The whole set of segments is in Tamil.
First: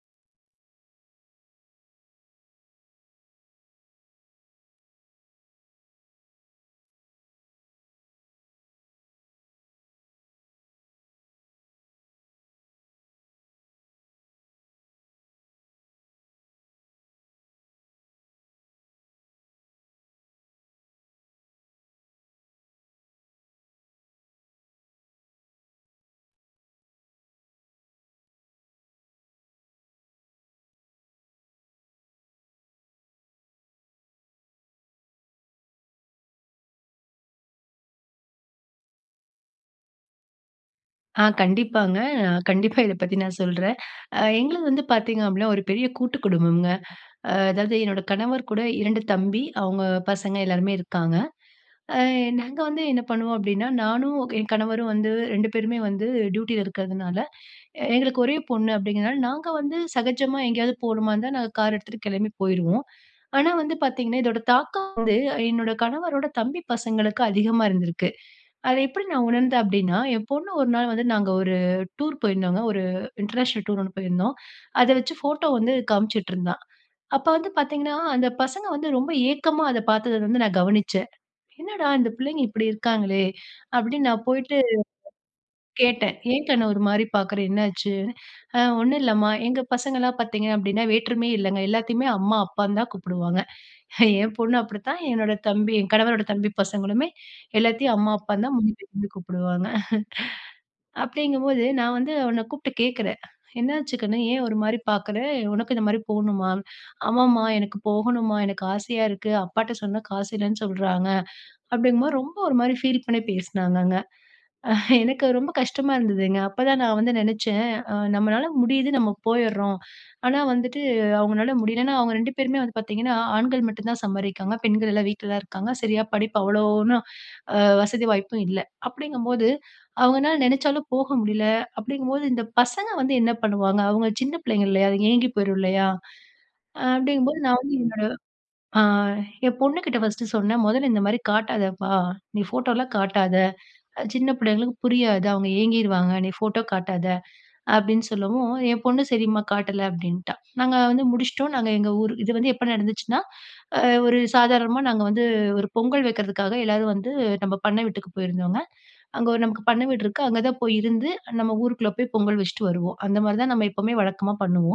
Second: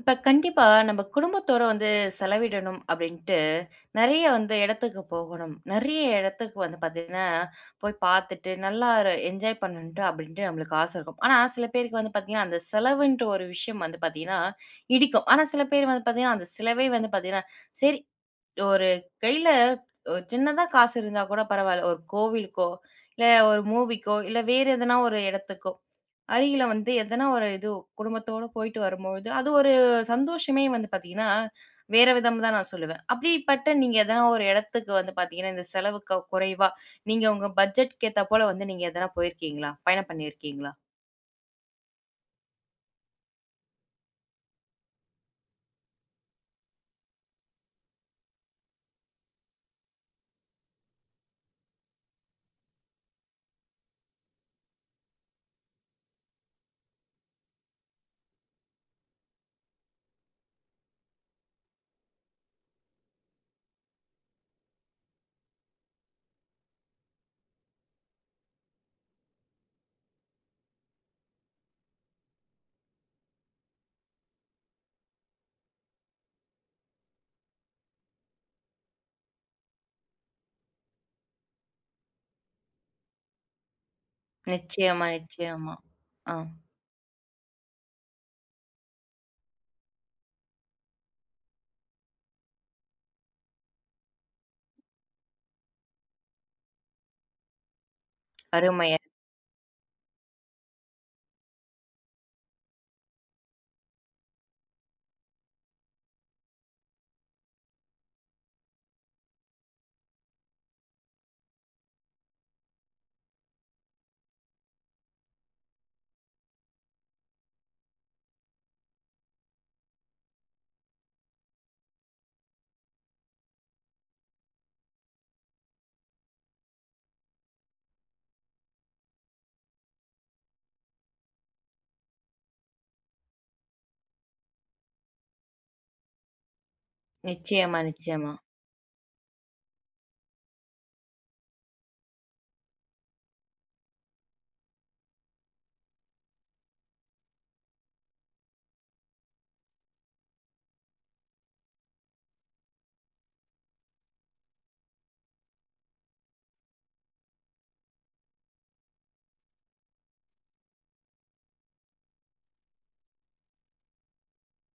இப்போ கண்டிப்பா. நம்ம குடும்பத்தோடு வந்து செலவிடணும் அப்படின்ட்டு நெறைய வந்து எடத்திக்கு போகணும். நெறைய எடத்திறக்கு வந்து பார்த்தீங்கனா போய் பார்த்துட்டு நல்லா ஒரு என்ஜாய் பண்ணனுட்டு அப்படின்ட்டு நமக்கு ஆச இருக்கும். ஆனா சில பேரு வந்து பார்த்தீங்கனா அந்த செலவுன்ற ஒரு விஷயம் வந்து பார்த்தீங்கனா இடிக்கும். ஆனா சில பேர் வந்து பார்த்தீங்கனா அந்த செலவே வந்து பார்த்தீங்கனா, சரி ஒரு கையில ஒரு சின்னதா காசு இருந்தா கூட பரவால்ல ஒரு கோவிலுக்கோ, இல்ல ஒரு மூவிக்கோ, இல்ல வேற எதனா ஒரு இடத்துக்கோ அருகில வந்து எதனா ஒரு இது குடும்பத்தோட போயிட்டு வரும்போது அது ஒரு சந்தோஷமே வந்து பாத்தீங்கனா வேற விதம்னு தான் நா சொல்லுவேன். அப்படிப்பட்ட நீங்க எதனா ஒரு எடத்துக்கு வந்து பாத்தீங்கனா இந்த செலவு குறைவா நீங்க உங்க பட்ஜெட்டுக்கு ஏத்தா போல வந்து நீங்க எதனா போயிருக்கீங்களா? பயணம் பண்ணியிருக்கீங்களா? ஆ கண்டிப்பாங்க. கண்டிப்பா இத பத்தி நான் சொல்றேன். அ எங்களது வந்து பார்த்தீங்க அப்படின்னா ஒரு பெரிய கூட்டு குடும்பம்ங்க. அ அதாவது என்னோட கணவர் கூட 2 தம்பி அவங்க பசங்க எல்லாருமே இருக்காங்க. ஆ நாங்க வந்து என்ன பண்ணுவோம் அப்படின்னா நானும், என் கணவரும் வந்து 2 பேருமே வந்து டியூட்டியில இருக்கிறதுனால, எங்களுக்கு ஒரே பொண்ணு அப்படிங்கிறதுனால நாங்க வந்து சகஜமா எங்கேயாவது போகணுமா இருந்தா, நாங்க கார் எடுத்துட்டு கெளம்பி போயிருவோம். ஆனா வந்து பார்த்தீங்கனா இதோட தாக்கம் வந்து என்னோட கணவரோட தம்பி பசங்களுக்கு அதிகமா இருந்திருக்கு. அத எப்படி நான் உணர்ந்தேன் அப்படினா ஏ பொண்ணு ஒரு நாள் வந்து நாங்க ஒரு டூர் போயிருந்தோங்க. ஒரு இன்டர்நேஷனல் டூர் ஒண்ணு போயிருந்தோம். அத வெச்சு ஃபோட்டோ வந்து காமிச்சிட்டு இருந்தா. அப்ப வந்து பார்த்தீங்கனா அந்த பசங்க வந்து ரொம்ப ஏக்கமா அத பார்த்தத வந்து நா கவனிச்சேன். "என்னடா இந்த பிள்ளைங்க இப்படி இருக்காங்களே" அப்படினு நா போய்ட்டு நிச்சயமா, நிச்சயமா. கேட்டேன் ஆ. "ஏங் கண்ணு ஒரு மாரி பாக்குற என்னாச்சு?" `ஆ ஒண்ணு இல்லம்மா.' எங்க பசங்கலாம் பார்த்தீங்கன்னா வேற்றுமையே இல்லங்க. எல்லாத்தையுமே அம்மா அப்பான்னு தா கூப்பிடுவாங்க. ஏ பொண்ணு அப்படித்தான் என்னோட தம்பி ஏ கணவரோட தம்பி பசங்களுமே எல்லாத்தையுமே அம்மா அப்பான்னு அருமை. தா கூப்பிடுவாங்க. அப்படிங்கும்போது நா வந்து அவன கூப்ட்டு கேட்கிறே "என்னாச்சுக்கணு ஏ ஒரு மாதிரி பார்க்குற. உனக்கு இந்த மாதிரி போணுமா?" "ஆமாம்மா எனக்கு போகணுமா எனக்கு ஆசையா இருக்கு அப்பாட்ட சொன்னா காசு இல்லன்னு சொல்றாங்க," அப்படிங்கும்போது ரொம்ப ஒரு மாதிரி ஃபீல் பண்ணி பேசினாங்கங்க. எனக்கு ரொம்ப கஷ்டமா இருந்ததுங்க. அப்ப தா நா வந்து நினைச்சேன், நம்மளால முடியுது நம்ம போயிற்றோம். ஆனா வந்துட்டு அவங்களால முடியலன்னா அவங்க 2 பேருமே வந்து பார்த்தீங்கன்னா ஆண்கள் மட்டு தா சம்பாதிக்கிறாங்க. பெண்கள் எல்லா வீட்ல தான் இருக்காங்க. சரியா படிப்பு அவ்வளோன்னும் வசதி வாய்ப்பும் இல்ல. அப்படிங்கும்போது அவங்கனால நினைச்சாலும் போக முடியல. அப்படிங்கும்போது இந்த பசங்க வந்து என்ன பண்ணுவாங்க. அவங்க சின்ன பிள்ளைங்க இல்லையா, அதுங்க ஏங்கி போயிறும் இல்லையா. அப்படிங்கும்போது நான் வந்து நிச்சயமா, என்னோட நிச்சயமா. ஆ என் பொண்ணுகிட்ட ஃபர்ஸ்ட்டு சொன்னேன் 'மொதல்ல இந்த மாரி காட்டாதப்பா நீ ஃபோட்டோலா காட்டாத சின்ன பிள்ளைங்களுக்கு புரியாது அவங்க ஏங்கிருவாங்க நீ ஃபோட்டோ காட்டாத' அப்படின்னு சொல்லவு ஏ பொண்ணு "சரிம்மா காட்டல" அப்படின்ட்டா. நாங்க வந்து முடிச்சிட்டோம் நாங்க எங்க ஊர் இது வந்து எப்போ நடந்துச்சுன்னா ஒரு சாதாரணமா நாங்க வந்து ஒரு பொங்கல் வைக்கிறதுக்காக எல்லாரும் வந்து நம்ம பண்ண வீட்டுக்கு போயிருந்தோங்க. அங்க நமக்கு பண்ண வீடு இருக்குது அங்க தா போய் இருந்து நம்ம ஊருக்குள்ள போய் பொங்கல் வெச்சுட்டு வருவோ. அந்த மாதிரி தா நம்ம எப்போவுமே வழக்கமா பண்ணுவோ.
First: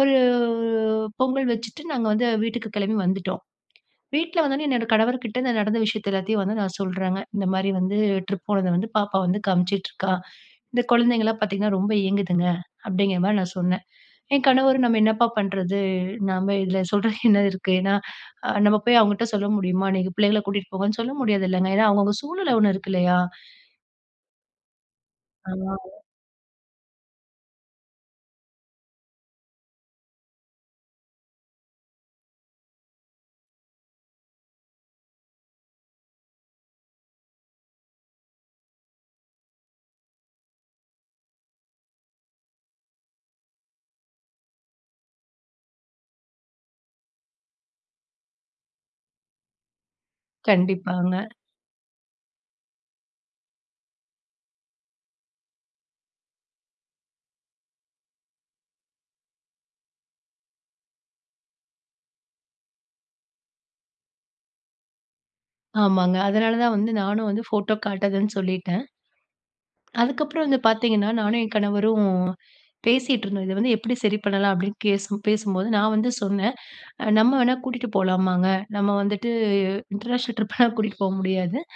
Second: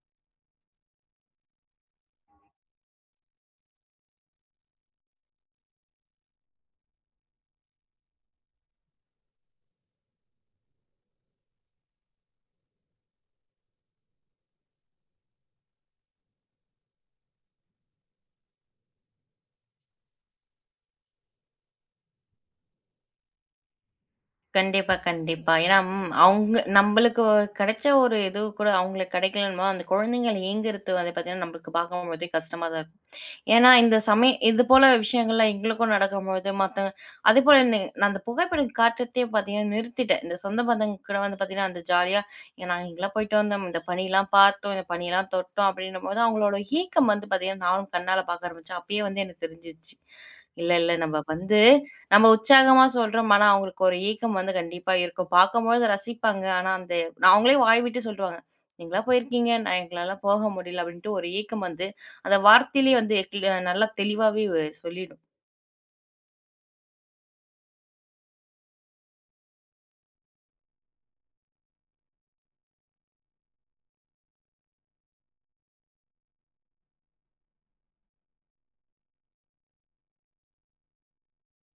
ஒரு பொங்கல் வெச்சுட்டு நாங்க வந்து வீட்டுக்கு கெளம்பி வந்துட்டோ. வீட்ல வந்த உடனே என்னோட கணவர் கிட்ட நடந்த விஷயத்த எல்லாத்தையு வந்து நா சொல்றங்க. "இந்த மாரி வந்து ட்ரிப் போனத வந்து பாப்பா வந்து காமிச்சிட்டுருக்கா இந்த குழந்தைங்கலா பார்த்தீங்கன்னா ரொம்ப ஏங்குதுங்க" அப்படிங்கிற மாரி நா சொன்னே. ஏங் கணவரு நம்ம என்னப்பா பண்றது, நாம இதுல சொல்றதுக்கு என்ன இருக்கு. ஏன்னா நம்ம போய் அவங்கிட்ட சொல்ல முடியுமா 'நீங்க பிள்ளைங்கள கூட்டிட்டு போங்கன்னு' சொல்ல முடியாதுல்லங்க ஏனா அவங்கவுங்க சூழ்நில ஒண்ணு இருக்கில்லையா. கண்டிப்பா கண்டிப்பா. ஆனால ஏனா அவங்க நம்மளுக்கு கடைச்ச ஒரு இது கூட அவங்களுக்கு கெடைக்கலன்னு போது, அந்த கொழந்தைகள் ஏங்குறது வந்து பார்த்தீங்கன்னா, நம்மளுக்கு பார்க்கும்போழுதே கஷ்டமா தான் இருக்கும். ஏனா இந்த சமயம் இது போல விஷயங்கள்லாம் எங்களுக்கும் நடக்கும்போழுது மத்தவங்க அதேபோல என்ன நான் அந்த புகைப்படம் காட்டுறதே பார்த்தீங்கன்னா நிறுத்திட்டேன். இந்த சொந்த பந்தங்க கூட வந்து பார்த்தீங்கன்னா அந்த ஜாலியா நாங்க இங்கலாம் போய்ட்டு வந்தோம், இந்த பனீலாம் பார்த்தோம், இந்த பனீயெல்லாம் தொட்டோம் அப்டின்னும்போது அவங்களோட ஏக்கம் வந்து பார்த்தீங்கன்னா நானும் கண்ணால பார்க்க ஆரம்பிச்சேன். அப்பயே வந்து எனக்கு தெரிஞ்சிருச்சு. இல்ல இல்ல நம்ப கண்டிப்பாங்க. வந்து, நம்ப உற்சாகமா சொல்றோம். ஆனா அவங்களுக்கு ஒரு ஏக்கம் வந்து கண்டிப்பா இருக்கும். பார்க்கும்போழுது ரசிப்பாங்க, ஆனா அந்த அவங்களே வாய் விட்டு சொல்டுருவாங்க. நீங்களா போயிருக்கீங்க நா எங்களால போக முடியல அப்டின்ட்டு ஒரு ஏக்கம் வந்து அந்த வார்த்தையிலேயே வந்து க்ள நல்லா தெளிவாவே வ சொல்லிடும். ஆமாங்க. அதனால தான் வந்து நானும் வந்து ஃபோட்டோ காட்டுதன்னு சொல்லிட்டேன். அதுக்கப்புறம் வந்து பார்த்தீங்கன்னா, நானும் என் கணவரும் பேசிட்டுருந்தோம். இத வந்து எப்டி சரி பண்ணலாம் அப்டின்னு பேசும் பேசும்போது நான் வந்து சொன்னே. "நம்ம வேணா கூட்டிட்டு போலாமாங்க, நம்ம வந்துட்டு இன்டர்நேஷனல் ட்ரிப்லா கூட்டிட்டு போ முடியாது.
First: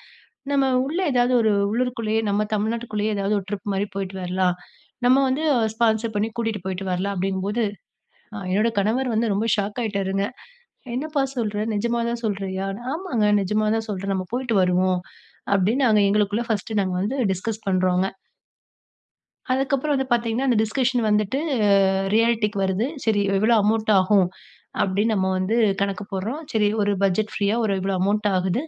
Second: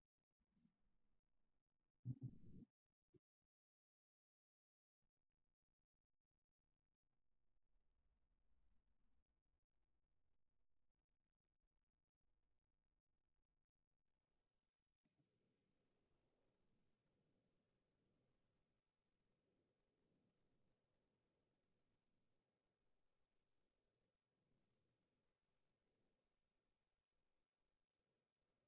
நம்ம உள்ள ஏதாவது ஒரு உள்ளூருக்குள்ளேயே, நம்ம தமிழ்நாட்டுக்குள்ளேயே ஏதாவது ஒரு ட்ரிப் மாரி போயிட்டு வரலாம். நம்ம வந்து ஸ்பான்சர் பண்ணி கூட்டிட்டு போயிட்டு வரலாம் அப்டிங்கும்போது," என்னோட கணவர் வந்து ரொம்ப ஷாக் ஆயிட்டார்ங்க. என்னப்பா சொல்ற? நெஜமாதான் சொல்றீயா? ஆமாங்க நெஜமா தான் சொல்றேன். நம்ம போயிட்டு வருவோம். அப்டின்னு நாங்க எங்களுக்குள்ள பர்ஸ்ட் நாங்க வந்து டிஸ்கஸ் பண்றோங்க. அதுக்கப்புறம் வந்து பார்த்தீங்கன்னா, அந்த டிஸ்கஷன் வந்துட்டு ரியாலிட்டிக்கு வருது. சரி, எவ்வளவு அமௌண்ட் ஆகும் அப்படின்னு நம்ம வந்து கணக்கு போடுறோம். சரி, ஒரு பட்ஜெட் ஃப்ரீயா, ஒரு இவ்ளோ அமௌண்ட் ஆகுது.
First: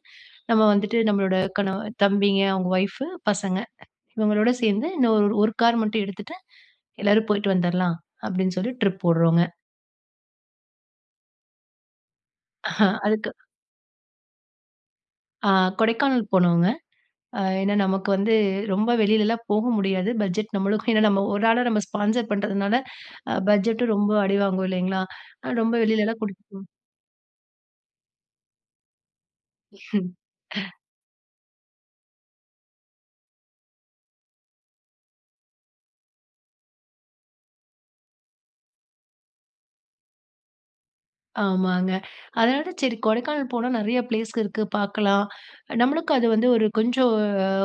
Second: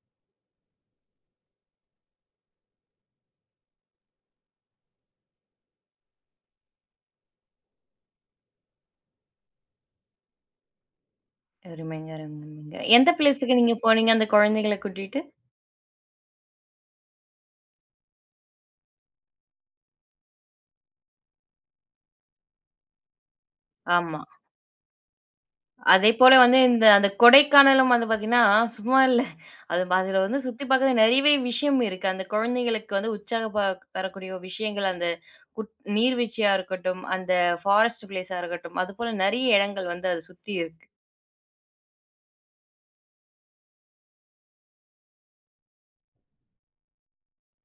நம்ம வந்துட்டு நம்மளோட கணவன் தம்பிங்க, அவங்க ஒயிபு பசங்க, இவங்களோடு சேர்ந்து இன்னும் ஒரு கார் மட்டும் எடுத்துட்டு, எல்லாரும் போய்ட்டு வந்தறலாம் அப்படின்னு சொல்லி ட்ரிப் போடுறோங்க. அருமைங்க, அருமைங்க. எந்த அதுக்கு. பிளேஸ்க்கு நீங்க போனீங்க, அந்த குழந்தைகள கூட்டிட்டு? அ கொடைக்கானல் போனோங்க. அ ஏன்னா நமக்கு வந்து ரொம்ப வெளிலலாம் போக முடியாது. பட்ஜெட் நம்மளுக்கும், ஏன்னா நம்ம ஒரு ஆளா, நம்ம ஸ்பான்சர் பண்ணுறதுனால பட்ஜெட்டும் ரொம்ப ஆமா. அடிவாங்கும் இல்லைங்களா. ரொம்ப வெளிலலாம் அதேபோல கூட்டீட்டு போ வந்து, இந்த அந்த கொடைக்கானலும் வந்து பார்த்தீங்கன்னா, சும்மா இல்ல. அது ம்ஹ்ம். அதுல வந்து சுத்தி பாக்கறதுக்கு நிறையவே விஷயம் இருக்கு. அந்த குழந்தைகளுக்கு வந்து உற்சாகம் ப தரக்கூடிய விஷயங்கள், அந்த நீர்வீழ்ச்சியா இருக்கட்டும், அந்த ஃபாரஸ்ட் பிளேஸ இருக்கட்டும். அது போல நிறைய இடங்கள் வந்து அதை சுத்தி இருக்கு. ஆமாங்க, அதனால தான் சரி கொடைக்கானல் போனா நிறைய பிளேஸ் இருக்கு, பார்க்கலாம். நம்மளுக்கு அது வந்து ஒரு கொஞ்சம்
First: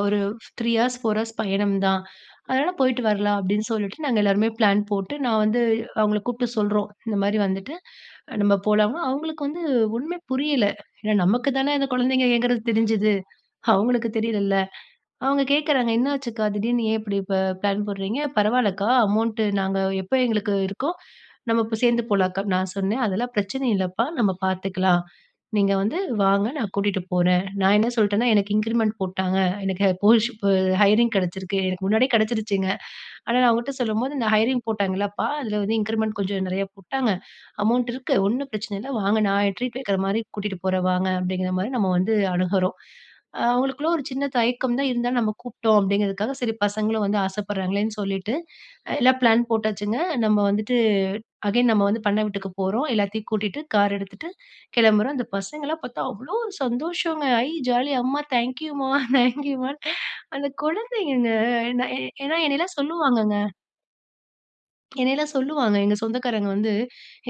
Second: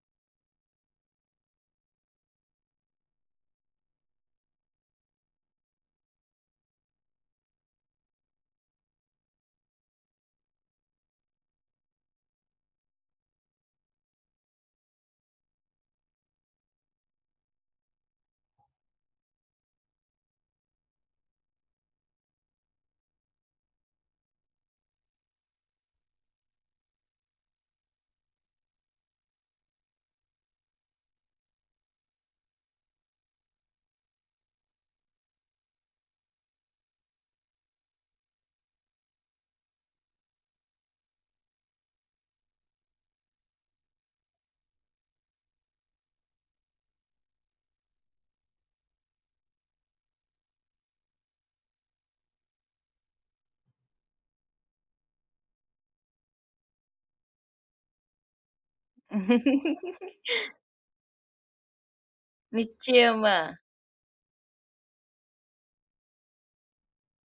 ஒரு 3 ஹார்ஸ், 4 ஹார்ஸ் பயணம் தான். அதனால போயிட்டு வரலாம் அப்படின்னு சொல்லிட்டு, நாங்க எல்லாருமே பிளான் போட்டு, நான் வந்து அவங்கள கூப்பிட்டு சொல்றோம். 'இந்த மாதிரி வந்துட்டு நம்ம போலாம்?' அவங்களுக்கு வந்து ஒண்ணுமே புரியல. ஏன்னா நமக்கு தானே அந்த குழந்தைங்க ஏங்கறது தெரிஞ்சுது, அவங்களுக்கு தெரியலள்ல. அவங்க கேட்குறாங்க, "என்னாச்சுக்கா? திடீர்னு ஏன் இப்படி இப்ப பிளான் போடுறீங்க? பரவாயில்லக்கா, அமௌண்ட் நாங்க எப்ப எங்களுக்கு இருக்கோ நம்ம இப்ப சேர்ந்து போகலாம் அக்கா." நான் சொன்னேன், 'அதெல்லாம் பிரச்சனை இல்லைப்பா, நம்ம பார்த்துக்கலாம். நீங்க வந்து வாங்க, நான் கூட்டிட்டு போறேன்.' நான் என்ன சொல்லிட்டேன்னா, 'எனக்கு இன்கிரிமெண்ட் போட்டாங்க, எனக்கு [unintelligible] ஹைரிங் கிடைச்சருக்கு,' எனக்கு முன்னாடியே கிடைச்சருச்சுங்க. ஆனா நா அவங்ககிட்ட சொல்லும்போது, 'இந்த ஹயரிங் போட்டாங்கல்லப்பா, அதில வந்து இன்கிரிமெண்ட் கொஞ்சம் நிறைய போட்டாங்க. அமௌண்ட் இருக்கு. ஒன்னும் பிரச்சனை இல்ல. வாங்க, நா ட்ரீட் வைக்கிற மாதிரி கூட்டிட்டு போறேன். வாங் அப்படிங்கிற மாதிரி நம்ம வந்து அணுகுறோம். அவங்களுக்குள்ள ஒரு சின்ன தயக்கம் தான், இருந்தாலும் நம்ம கூப்பிட்டோம் அப்படிங்கிறதுக்காக சரி, பசங்களும் வந்து ஆசைப்படுறாங்களேன்னு சொல்லிட்டு எல்லாம் பிளான் போட்டாச்சுங்க. நம்ம வந்துட்டு அகைன் நம்ம வந்து பண்ணை வீட்டுக்கு போறோம், எல்லாத்தையும் கூட்டிட்டு கார் எடுத்துட்டு கிளம்புறோம். அந்த பசங்களலாம் பார்த்தா அவ்வளோ சந்தோஷங்க! ஐ ஜாலி அம்மா, தேங்க்யூம்மா, தேங்க்யூமா! அந்த குழந்தைங்க, ஏன்னா என்னையெல்லாம் நிச்சயமா. சொல்லுவாங்கங்க. என்னையெல்லாம் சொல்லுவாங்க, எங்க சொந்தக்காரங்க வந்து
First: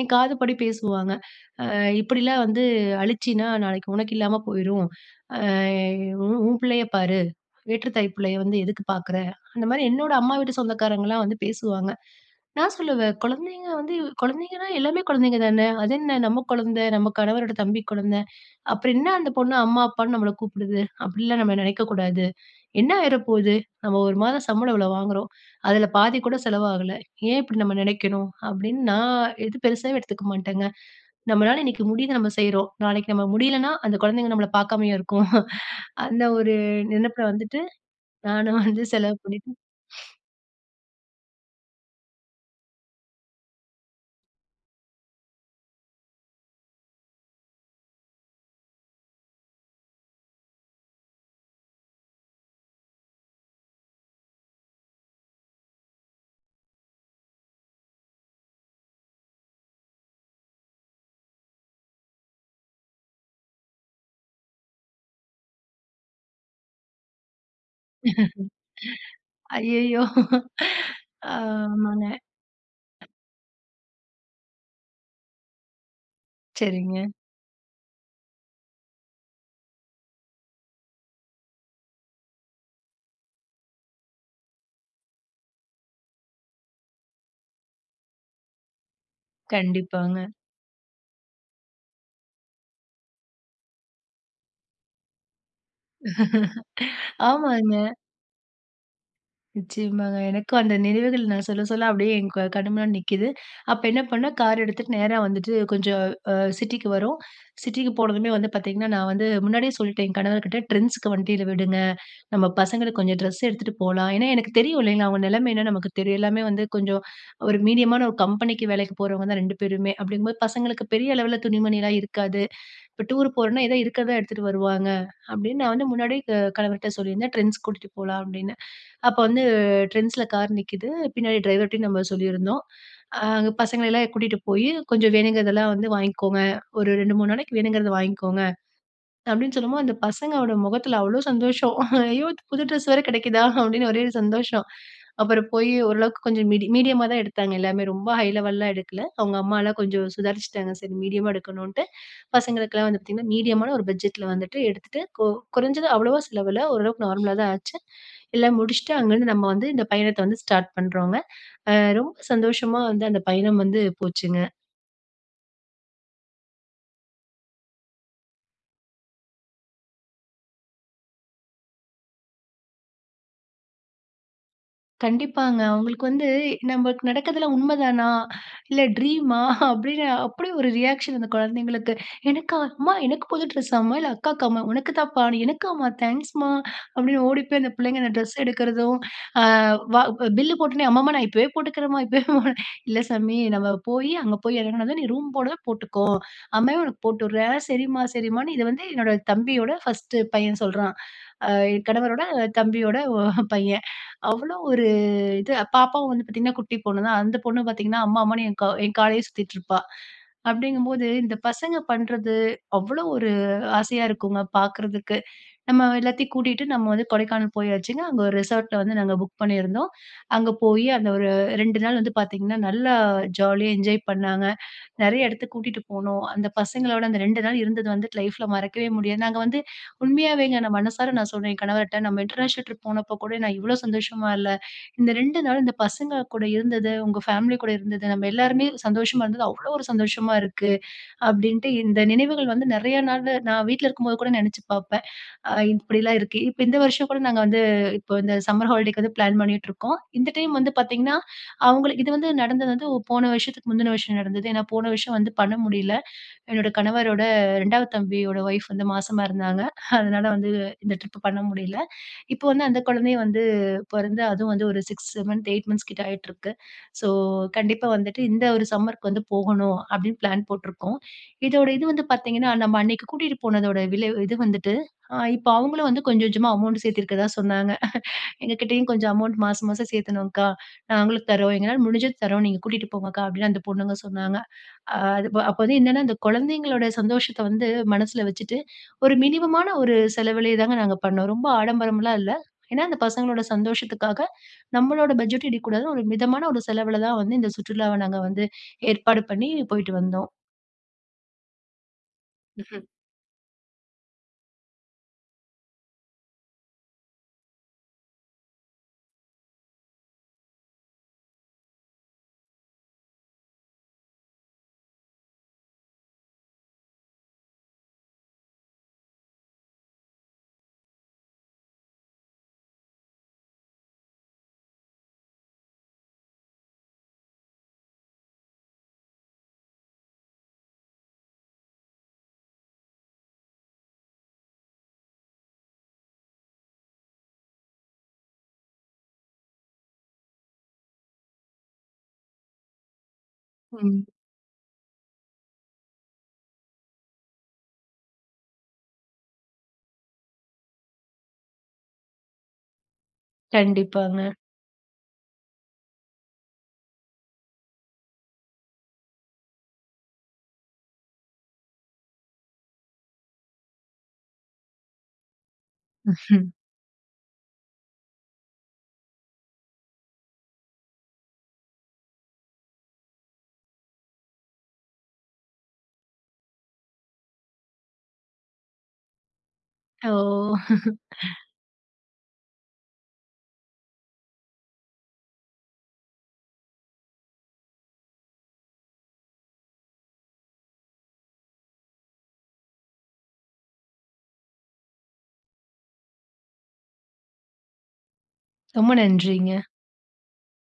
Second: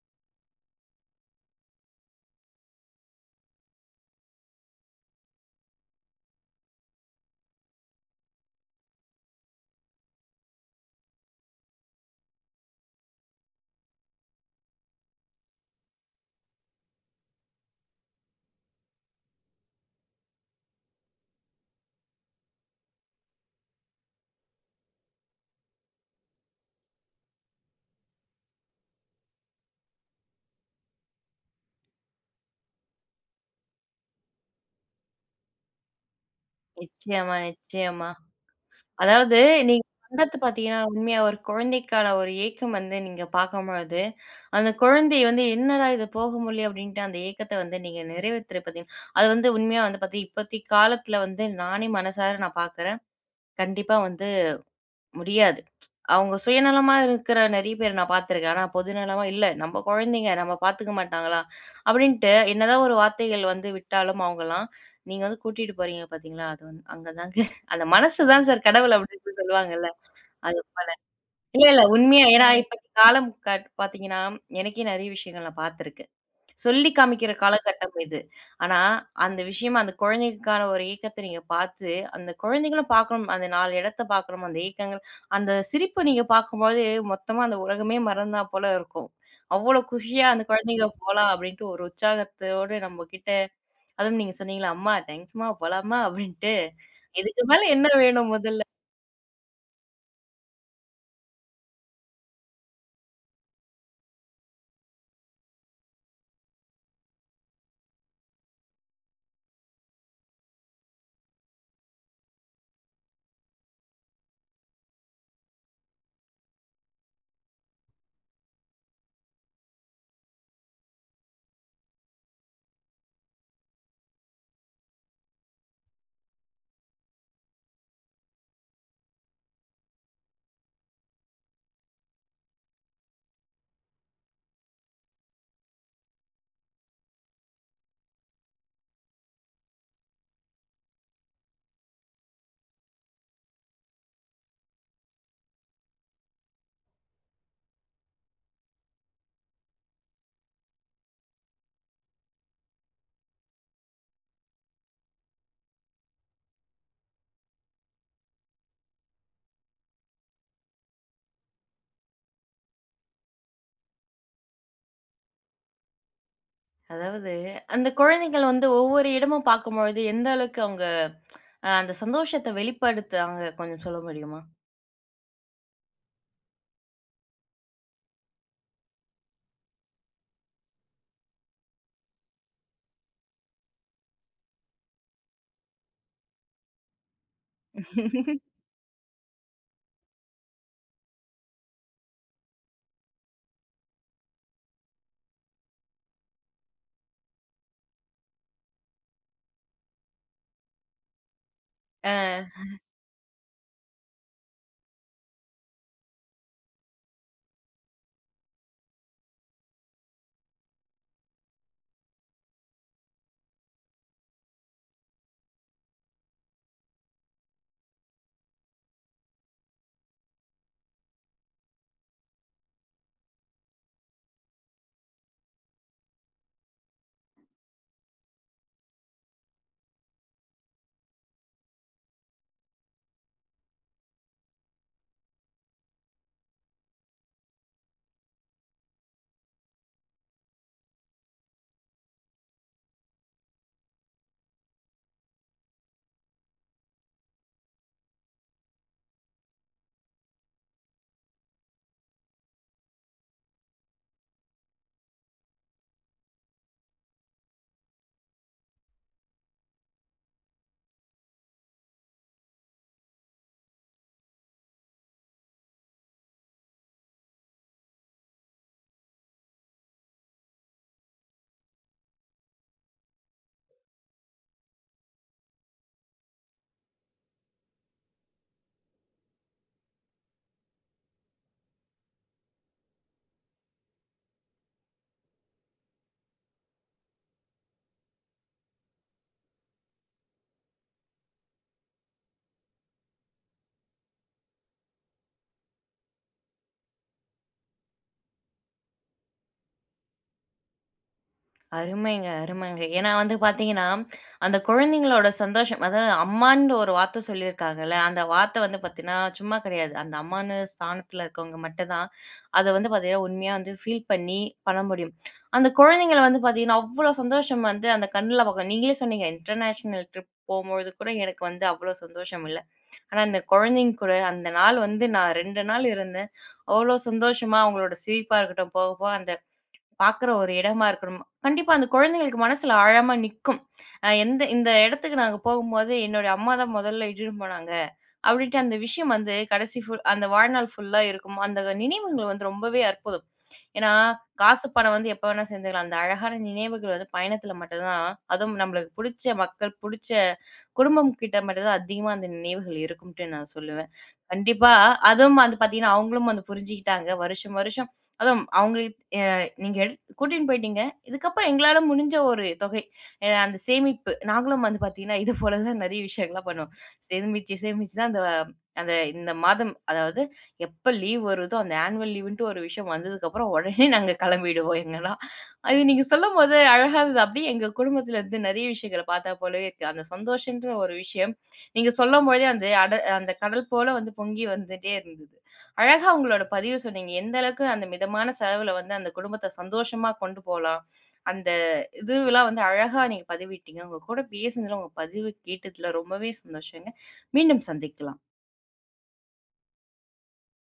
என் காதுப்படி பேசுவாங்க, அ "இப்படிலாம் வந்து அழிச்சின்னா நாளைக்கு உனக்கு இல்லாம போயிரும், அ உ உன் பிள்ளைய பாரு, வேற்று தாய் பிள்ளைய வந்து எதுக்கு பாக்குற?" அந்த மாரி என்னோட அம்மா வீட்டு சொந்தக்காரங்கலாம் வந்து பேசுவாங்க. நான் சொல்லுவேன், "குழந்தைங்க வந்து குழந்தைங்கன்னா எல்லாமே குழந்தைங்க தானே! அது என்ன நம்ம குழந்தை, நம்ம கணவரோட தம்பி குழந்தை, அப்பறோம் என்னா அந்த பொண்ணு அம்மா, அப்பான்னு நம்மள கூப்பிடுது அப்டிலாம் நம்ம நினைக்க கூடாது. என்ன ஆயிர போது, நம்ம ஒரு மாதம் சம்பளம் இவ்ளோ வாங்குறோம், அதில பாதி கூட செலவாகலை, ஏன் இப்படி நம்ம நினைக்கணும்" அப்டின்னு நான் எதும் பெருசா எடுத்துக்க மாட்டேங்க. நம்மளால இன்னிக்கு முடியுது நம்ம செய்றோம், நாளைக்கு நம்ம முடியலன்னா அந்த குழந்தைங்க நம்மள பார்க்காமயா இருக்கும்? அந்த ஒரு நினைப்பில நிச்சயமா, வந்துட்டு நிச்சயமா. நானும் வந்து செலவு அதாவது பண்ணிட்டு. நீங்க பண்ரத்த பாத்தீங்கன்னா உண்மையா ஒரு கொழந்தைக்கான ஒரு ஏக்கம் வந்து நீங்க பாக்கும்பொழுது, அந்த குழந்தை வந்து "என்னடா இது போக முடிலயே" அப்டின்ட்டு அந்த ஏக்கத்த வந்து நீங்க நிறைவேத்துற பார்த்தீங்க அது வந்து உண்மையா வந்து பாத்தீங்கன் இப்பத்தி காலத்ல வந்து நானே மனசார நான் பார்க்குறேன், கண்டிப்பா வந்து முடியாது. அவுங்க சுயநலமா இருக்குற நிறைய பேர நான் பாத்துருக்கேன், ஆனா பொது நலமா இல்ல "நம்ப கொழந்தைங்க நம்ப பாத்துக்க மாட்டாங்களா" அப்டின்னுட்டு என்னதான் ஒரு வார்த்தைகள் வந்து விட்டாலும், அவுங்கலாம் நீங்க வந்து கூட்டிட்டு போறீங்க பாத்தீங்களா, அது வந்து அங்க தாங்க "அந்த மனசு தான் சார் கடவுள்" அப்டின்னு சொல்லுவாங்கல்ல, அய்யயோ! அது போல. இல்ல, இல்ல ஆமாங்க. உண்மையா, ஏனா இப்போ காலம் காட் பாத்தீங்கன்னா, எனக்கே நிறைய விஷயங்கள் நான் பாத்துருக்கேன். சொல்லி சரிங்க. காமிக்கிற காலகட்டம் இது. ஆனா, அந்த விஷயமா அந்த குழந்தைகளுக்கான ஒரு ஏக்கத்த நீங்க பாத்து, அந்த குழந்தைங்களும் பாக்கணும் அந்த நாலு எடத்தை பாக்குறமோ, அந்த ஏக்கங்கள், அந்த சிரிப்பு நீங்க பாக்கும்போது மொத்தமா அந்த உலகமே மறந்தா போல இருக்கும், அவ்ளோ கண்டிப்பாங்க. குஷியா அந்த குழந்தைங்க "போலாம்" அப்டின்ட்டு ஒரு உற்சாகத்தோடு நம்ம கிட்ட, அதுவும் நீங்க சொன்னீங்கள்ல "அம்மா டேங்க்ஸ்மா, போலாம்மா" அப்டின்ட்டு, இதுக்கு மேல ஆமாங்க. என்ன வேணும் முதல்ல? நிச்சியமாங்க. எனக்கும் அந்த நினைவுகள் நான் சொல்ல சொல்ல அப்டியே என் கண் முன்னாடி நிக்குது. அப்ப என்ன பண்ணே கார் எடுத்துட்டு நேரா வந்துட்டு கொஞ்சம் அ சிட்டிக்கு வரோம் சிட்டிக்கு போனதுமே வந்து பார்த்தீங்கன்னா நான் வந்து முன்னாடியே சொல்ட்டேன். என் கணவர்கிட்ட Trendsக்கு வண்டியில விடுங்க நம்ம பசங்களுக்கு கொஞ்சம் ட்ரெஸ் எடுத்துட்டு போலாம். ஏனா, எனக்கு தெரியும் இல்லைங்களா அவங்க நெலமை என்னனு நமக்கு தெரியும் எல்லாமே வந்து கொஞ்சம் ஒரு மீடியமான ஒரு கம்பெனிக்கு வேலைக்கு போறவங்க தான் 2 பேருமே அப்டிங்கும்போது பசங்களுக்கு பெரிய அளவுல துணிமணில இருக்காது. இப்ப டூர் போறோம்னா ஏதா இருக்கறதா எடுத்துட்டு வருவாங்க அப்டின்னு நான் வந்து முன்னாடியே கணவர்ட்ட சொல்லியிருந்தேன் Trends கூட்டிட்டு போலாம் அப்டின்னு. அப்ப வந்து Trendsல கார் நிக்கிது பின்னாடி டிரைவர்ட்டயும் நம்ம சொல்லியிருந்தோம். அ அங்க பசங்கள எல்லாம் கூட்டிட்டு போய் கொஞ்சம் வேணுங்கிறதெல்லாம் வந்து வாய்ங்கோங்க. ஒரு 2 3 நாளைக்கு வேணுங்குறத வாய்ங்கோங்க. அப்டின்னு சொல்லும்போது அந்த பசங்களோட முகத்தில அவ்வளோ சந்தோஷம். "ஐயோ! புது ட்ரெஸ் வேற கெடைக்கிதா அப்டின்னு ஒரே ஒரு சந்தோஷம்" அப்புறம் போய் ஓரளவுக்கு கொஞ்சம் மீடி மீடியமா தான் எடுத்தாங்க எல்லாமே ரொம்ப ஹை லெவல்லலாம் எடுக்கல அவங்க அம்மாலாம் கொஞ்சம் சுதாரிச்சுட்டாங்க. சரி மீடியமா எடுக்கணுன்ட்டு பசங்களுக்கெல்லாம் வந்து பார்த்தீங்கன்னா மீடியமான ஒரு பட்ஜெட்ல வந்துட்டு எடுத்துட்டு, கு குறைஞ்சது அவ்வளவா செலவுல ஓரளவுக்கு நார்மலா தான் ஆச்சு எல்லாம் முடிச்சுட்டு அங்க இருந்து நம்ம வந்து இந்த பயணத்த வந்து ஸ்டார்ட் பண்றோங்க. ஆ ரொம்ப சந்தோஷமா வந்து அந்த பயணம் வந்து போச்சுங்க. அதாவது, அந்த குழந்தைகள் வந்து ஒவ்வொரு இடமும் பாக்கும் பொழுது எந்த அளவுக்கு அவுங்க அ அந்த சந்தோஷத்த வெளிப்படுத்துவாங்க, கொஞ்சம் சொல்ல முடியுமா? கண்டிப்பாங்க. அவுங்களுக்கு வந்து, "நமக்கு நடக்கிறதெல்லாம் உண்மைதானா? இல்ல ட்ரீமா?" அப்டீன்னு அப்புடி ஒரு ரியாக்ஷன் அந்த குழந்தைங்களுக்கு. "எனக்கா? அம்மா எனக்கு புது டிரெஸ்ஸாமா? இல்ல அக்காக்கா அம்மா?", "உனக்கு தான்ப்பா." "எனக்கா அம்மா? தேங்க்ஸ்மா" அப்டீன்னு ஓடி போய் அந்த பிள்ளைங்க அந்த ட்ரெஸ் எடுக்கிறதும். அ வா பில் போட்டொன்னே, "அம்மா! அம்மா! நான் இப்போவே போட்டுக்கிறேன்ம்மா இப்போவே", "இல்ல சாமி. நம்ம போய் அங்க போய் எறங்குனதும் நீ ரூம் போனதும் போட்டுக்கோ. அம்மாவே உனக்கு போட்டு விட்றேன்". "சரிம்மா சரிம்மான்னு" இத வந்து என்னோட தம்பியோட 1 பையன் சொல்றான். ஆ ஆ. கணவரோட தம்பியோட ஒ அ பையன். அவ்ளோ ஒரு இது பாப்பாவும் வந்து பாத்தீங்கன்னா குட்டி பொண்ணு தான். அந்த பொண்ணு பாத்தீங்கன்னா அம்மா, அம்மான்னு என் கவ் என் காலயே சுத்திட்டு இருப்பா. அப்டீங்கும் போது இந்த பசங்க பண்றது அவ்ளோ ஒரு ஆசையா இருக்குங்க பாக்குறதுக்கு. நம்ம எல்லாத்தையும் கூட்டிட்டு நம்ம வந்து கொடைக்கானல் போயாச்சுங்க. அங்க ஒரு ரிசார்ட்ல வந்து நாங்க புக் பண்ணிருந்தோம். அங்க போயி அந்த ஒரு 2 நாள் வந்து பாத்தீங்கன்னா, நல்லா ஜாலியா என்ஜாய் பண்ணாங்க. நெறைய எடத்துக்கு கூட்டிட்டு போனோம். அந்த பசங்களோட அந்த 2 நாள் இருந்தது வந்துட்டு லைஃப்ல மறக்கவே முடியாது. நாங்க வந்து உண்மையாவேங்க நான் மனசார நான் சொன்னேன் என் கணவர்ட்ட, "நம்ம இன்டர்நேஷனல் ட்ரிப் போனப்போ கூட நான் இவ்ளோ சந்தோஷமா இல்ல. இந்த 2 நாள் பசங்க கூட இருந்தது, உங்க ஃபேமிலி கூட இருந்தது, நம்ம எல்லாருமே சந்தோஷமா இருந்தது, அவ்ளோ ஒரு சந்தோஷமா இருக்கு" அப்டீன்ட்டு இந்த நினைவுகள் வந்து நெறைய நாளு நான் வீட்ல இருக்கும்போது கூட நெனைச்சு பாப்பேன். இப்படிலாம் இருக்கு. இப்போ, இந்த வருஷம் கூட நாங்க வந்து இப்போ இந்த சம்மர் ஹாலிடேக்கு வந்து ப்ளான் பண்ணிட்டு இருக்கோம். இந்த டைம் வந்து பாத்தீங்கன்னா, அவுங்களுக்கு இது வந்து நடந்தது வந்து போன வருஷத்துக்கு முந்தின வருஷம் நடந்தது. ஏன்னா போன வருஷம் வந்து பண்ண முடியல. என்னோட கணவரோட 2வது தம்பியோட வைஃப் வந்து மாசமா இருந்தாங்க. அதனால வந்து இந்த ட்ரிப் பண்ண முடியல. இப்போ வந்து அந்த கொழந்தை வந்து பொறந்து அதுவும் வந்து ஒரு 6 மந்த் 8 மந்த்ஸ் கிட்ட ஆயிட்டுருக்கு. ஸோ கண்டிப்பா வந்துட்டு இந்த ஒரு சம்மர்க்கு வந்து போகணும், அப்டீன்னு ப்ளான் போட்டிருக்கோம். இதோட இது வந்து பாத்தீங்கன்னா நம்ம அன்னைக்கு கூட்டிட்டு போனதோட விலை இது வந்துட்டு, இப்போ அவுங்களும் வந்து கொஞ்சம் கொஞ்சமா அமவுண்ட் சேத்துருக்கிறதா சொன்னாங்க. "எங்க கிட்டயும் கொஞ்சம் அமௌண்ட் மாசம் மாசம் சேத்துணோம்கா. நாங்களும் தரோம் எங்களால முடிஞ்சத தரோம் நீங்க கூட்டிட்டு போங்க அக்கா" அப்படின்னு அந்த பொண்ணுங்க சொன்னாங்க. அ அதுப அப்போ வந்து என்னன்னா அந்த கொழந்தைங்களோட சந்தோஷத்த வந்து மனசில வச்சுட்டு ஒரு மினிமமான ஒரு செலவிலயே தாங்க நாங்க பண்ணோம். ரொம்ப ஆடம்பரம்லாம் இல்ல. ஏன்னா அந்த பசங்களோட சந்தோஷத்துக்காக நம்மளோட பட்ஜெட்டும் இடிக்கக்கூடாதுன்னு ஒரு மிதமான ஒரு செலவுல தான் வந்து இந்த சுற்றுலாவ நாங்க வந்து ஏற்பாடு பண்ணி போய்ட்டு வந்தோம். அருமைங்க, அருமங்க. ம்ஹ்ம். ஏனா வந்து, பாத்தீங்கன்னா, அந்த குழந்தைங்களோட சந்தோஷம் அதாவது, அம்மான்ற ஒரு வார்த்த சொல்லியிருக்காங்கல்ல, அந்த வார்த்த வந்து பாத்தீங்கன்னா சும்மா கெடையாது. அந்த அம்மான்னு ஸ்தானத்துல இருக்குறவங்க மட்டும் தான், அத வந்து பாத்தீங்கன்னா உண்மையா வந்து, ஃபீல் பண்ணி பண்ண முடியும். அந்த குழந்தைங்கள வந்து பாத்தீங்கன்னா அவ்ளோ சந்தோஷம் வந்து, அந்த கண்ணுல பாக்கலாம், நீங்களே சொன்னீங்க, "இன்டர்நேஷனல் ட்ரிப் போகும்பொழுது கூட எனக்கு வந்து அவ்ளோ சந்தோஷம் இல்ல. ஆனா, அந்த குழந்தைங்க கூட, அந்த நாள வந்து நான் 2 நாள் இருந்தேன். அவ்ளோ சந்தோஷமா அவங்களோட சிரிப்பா இருக்கட்டும், போக, போக அந்த பாக்குற, ஒரு இடமா இருக்கணும். கண்டிப்பா அந்த குழந்தைங்களுக்கு மனசுல ஆழாமா நிக்கும். அ, எந்த இந்த இடத்துக்கு நாங்க போகும்போது, "என்னுடைய அம்மாதான் மொதல்ல இட்டுனு போனாங்க", அப்டீன்டு அந்த விஷயம் வந்து கடைசி ஃபுல் அந்த வாழ்நாள் ஃபுல்லா இருக்கும். அந்த நினைவுங்க வந்து ரொம்பவே அற்புதம். ஏன்னா ம். காசு பணம் வந்து எப்போ வேணாலும் சேத்துக்கலாம் அந்த அழகான நினைவுகள் வந்து பயணத்துல மட்டும் தான், அதுவும் நம்மளுக்கு புடிச்ச மக்கள், புடிச்ச குடும்பம் கிட்ட மட்டும் தான் அதிகமா அந்த நினைவுகள் இருக்கும்ட்டு நான் சொல்லுவேன். கண்டிப்பாங்க. கண்டிப்பா, அதுவும் அது பாத்தீங்கன்னா அவுங்களும் வந்து புரிஞ்சிகிட்டாங்க. வருஷம், வருஷம் அதுவும் அவங்க, ஏ நீங்க, எடு கூட்டின் போய்டீங்க. இதுக்கப்பறம் எங்களால முடிஞ்ச ஒரு தொகை, அ அந்த சேமிப்பு, நாங்களும் வந்து பாத்தீங்கன்னா இது போல தான் நெறைய விஷயங்கள்லாம் ம்ஹ்ம். பண்ணுவோம். சேமிச்சு, சேமிச்சு தான் அந்த, அந்த இந்த மாதம். அதாவது எப்ப லீவ் வருதோ அந்த ஆன்வல் லீவுன்டு, ஒரு விஷயம் வந்ததுக்கப்பறம் ஒடனே நாங்க கிளம்பிடுவோம் எங்கலாம். அது நீங்க சொல்லும்போது அழகாருந்தது. அப்டீயே எங்க குடும்பத்துல இருந்து நெறைய விஷயங்கள பாத்தா போலவே இருக்கு. அந்த ஓ! சந்தோஷம்ன்ற ஒரு விஷயம் நீங்க சொல்லும்போதே அந்த அட அந்த கடல் போல வந்து, பொங்கி வந்துட்டே இருந்தது. அழகா உங்களோட பதிவ சொன்னீங்க. எந்த அளவுக்கு அந்த மிதமான செலவுல வந்து அந்த குடும்பத்த சந்தோஷமா கொண்டு போலாம். அந்த இதுவெல்லாம் வந்து அழகா நீங்க பதிவிட்டீங்க. உங்க கூட பேசுனதுல, உங்க பதிவு கேட்டதுல ரொம்பவே சந்தோஷங்க. மீண்டும் சந்திக்கலாம். ரொம்ப நன்றிங்க.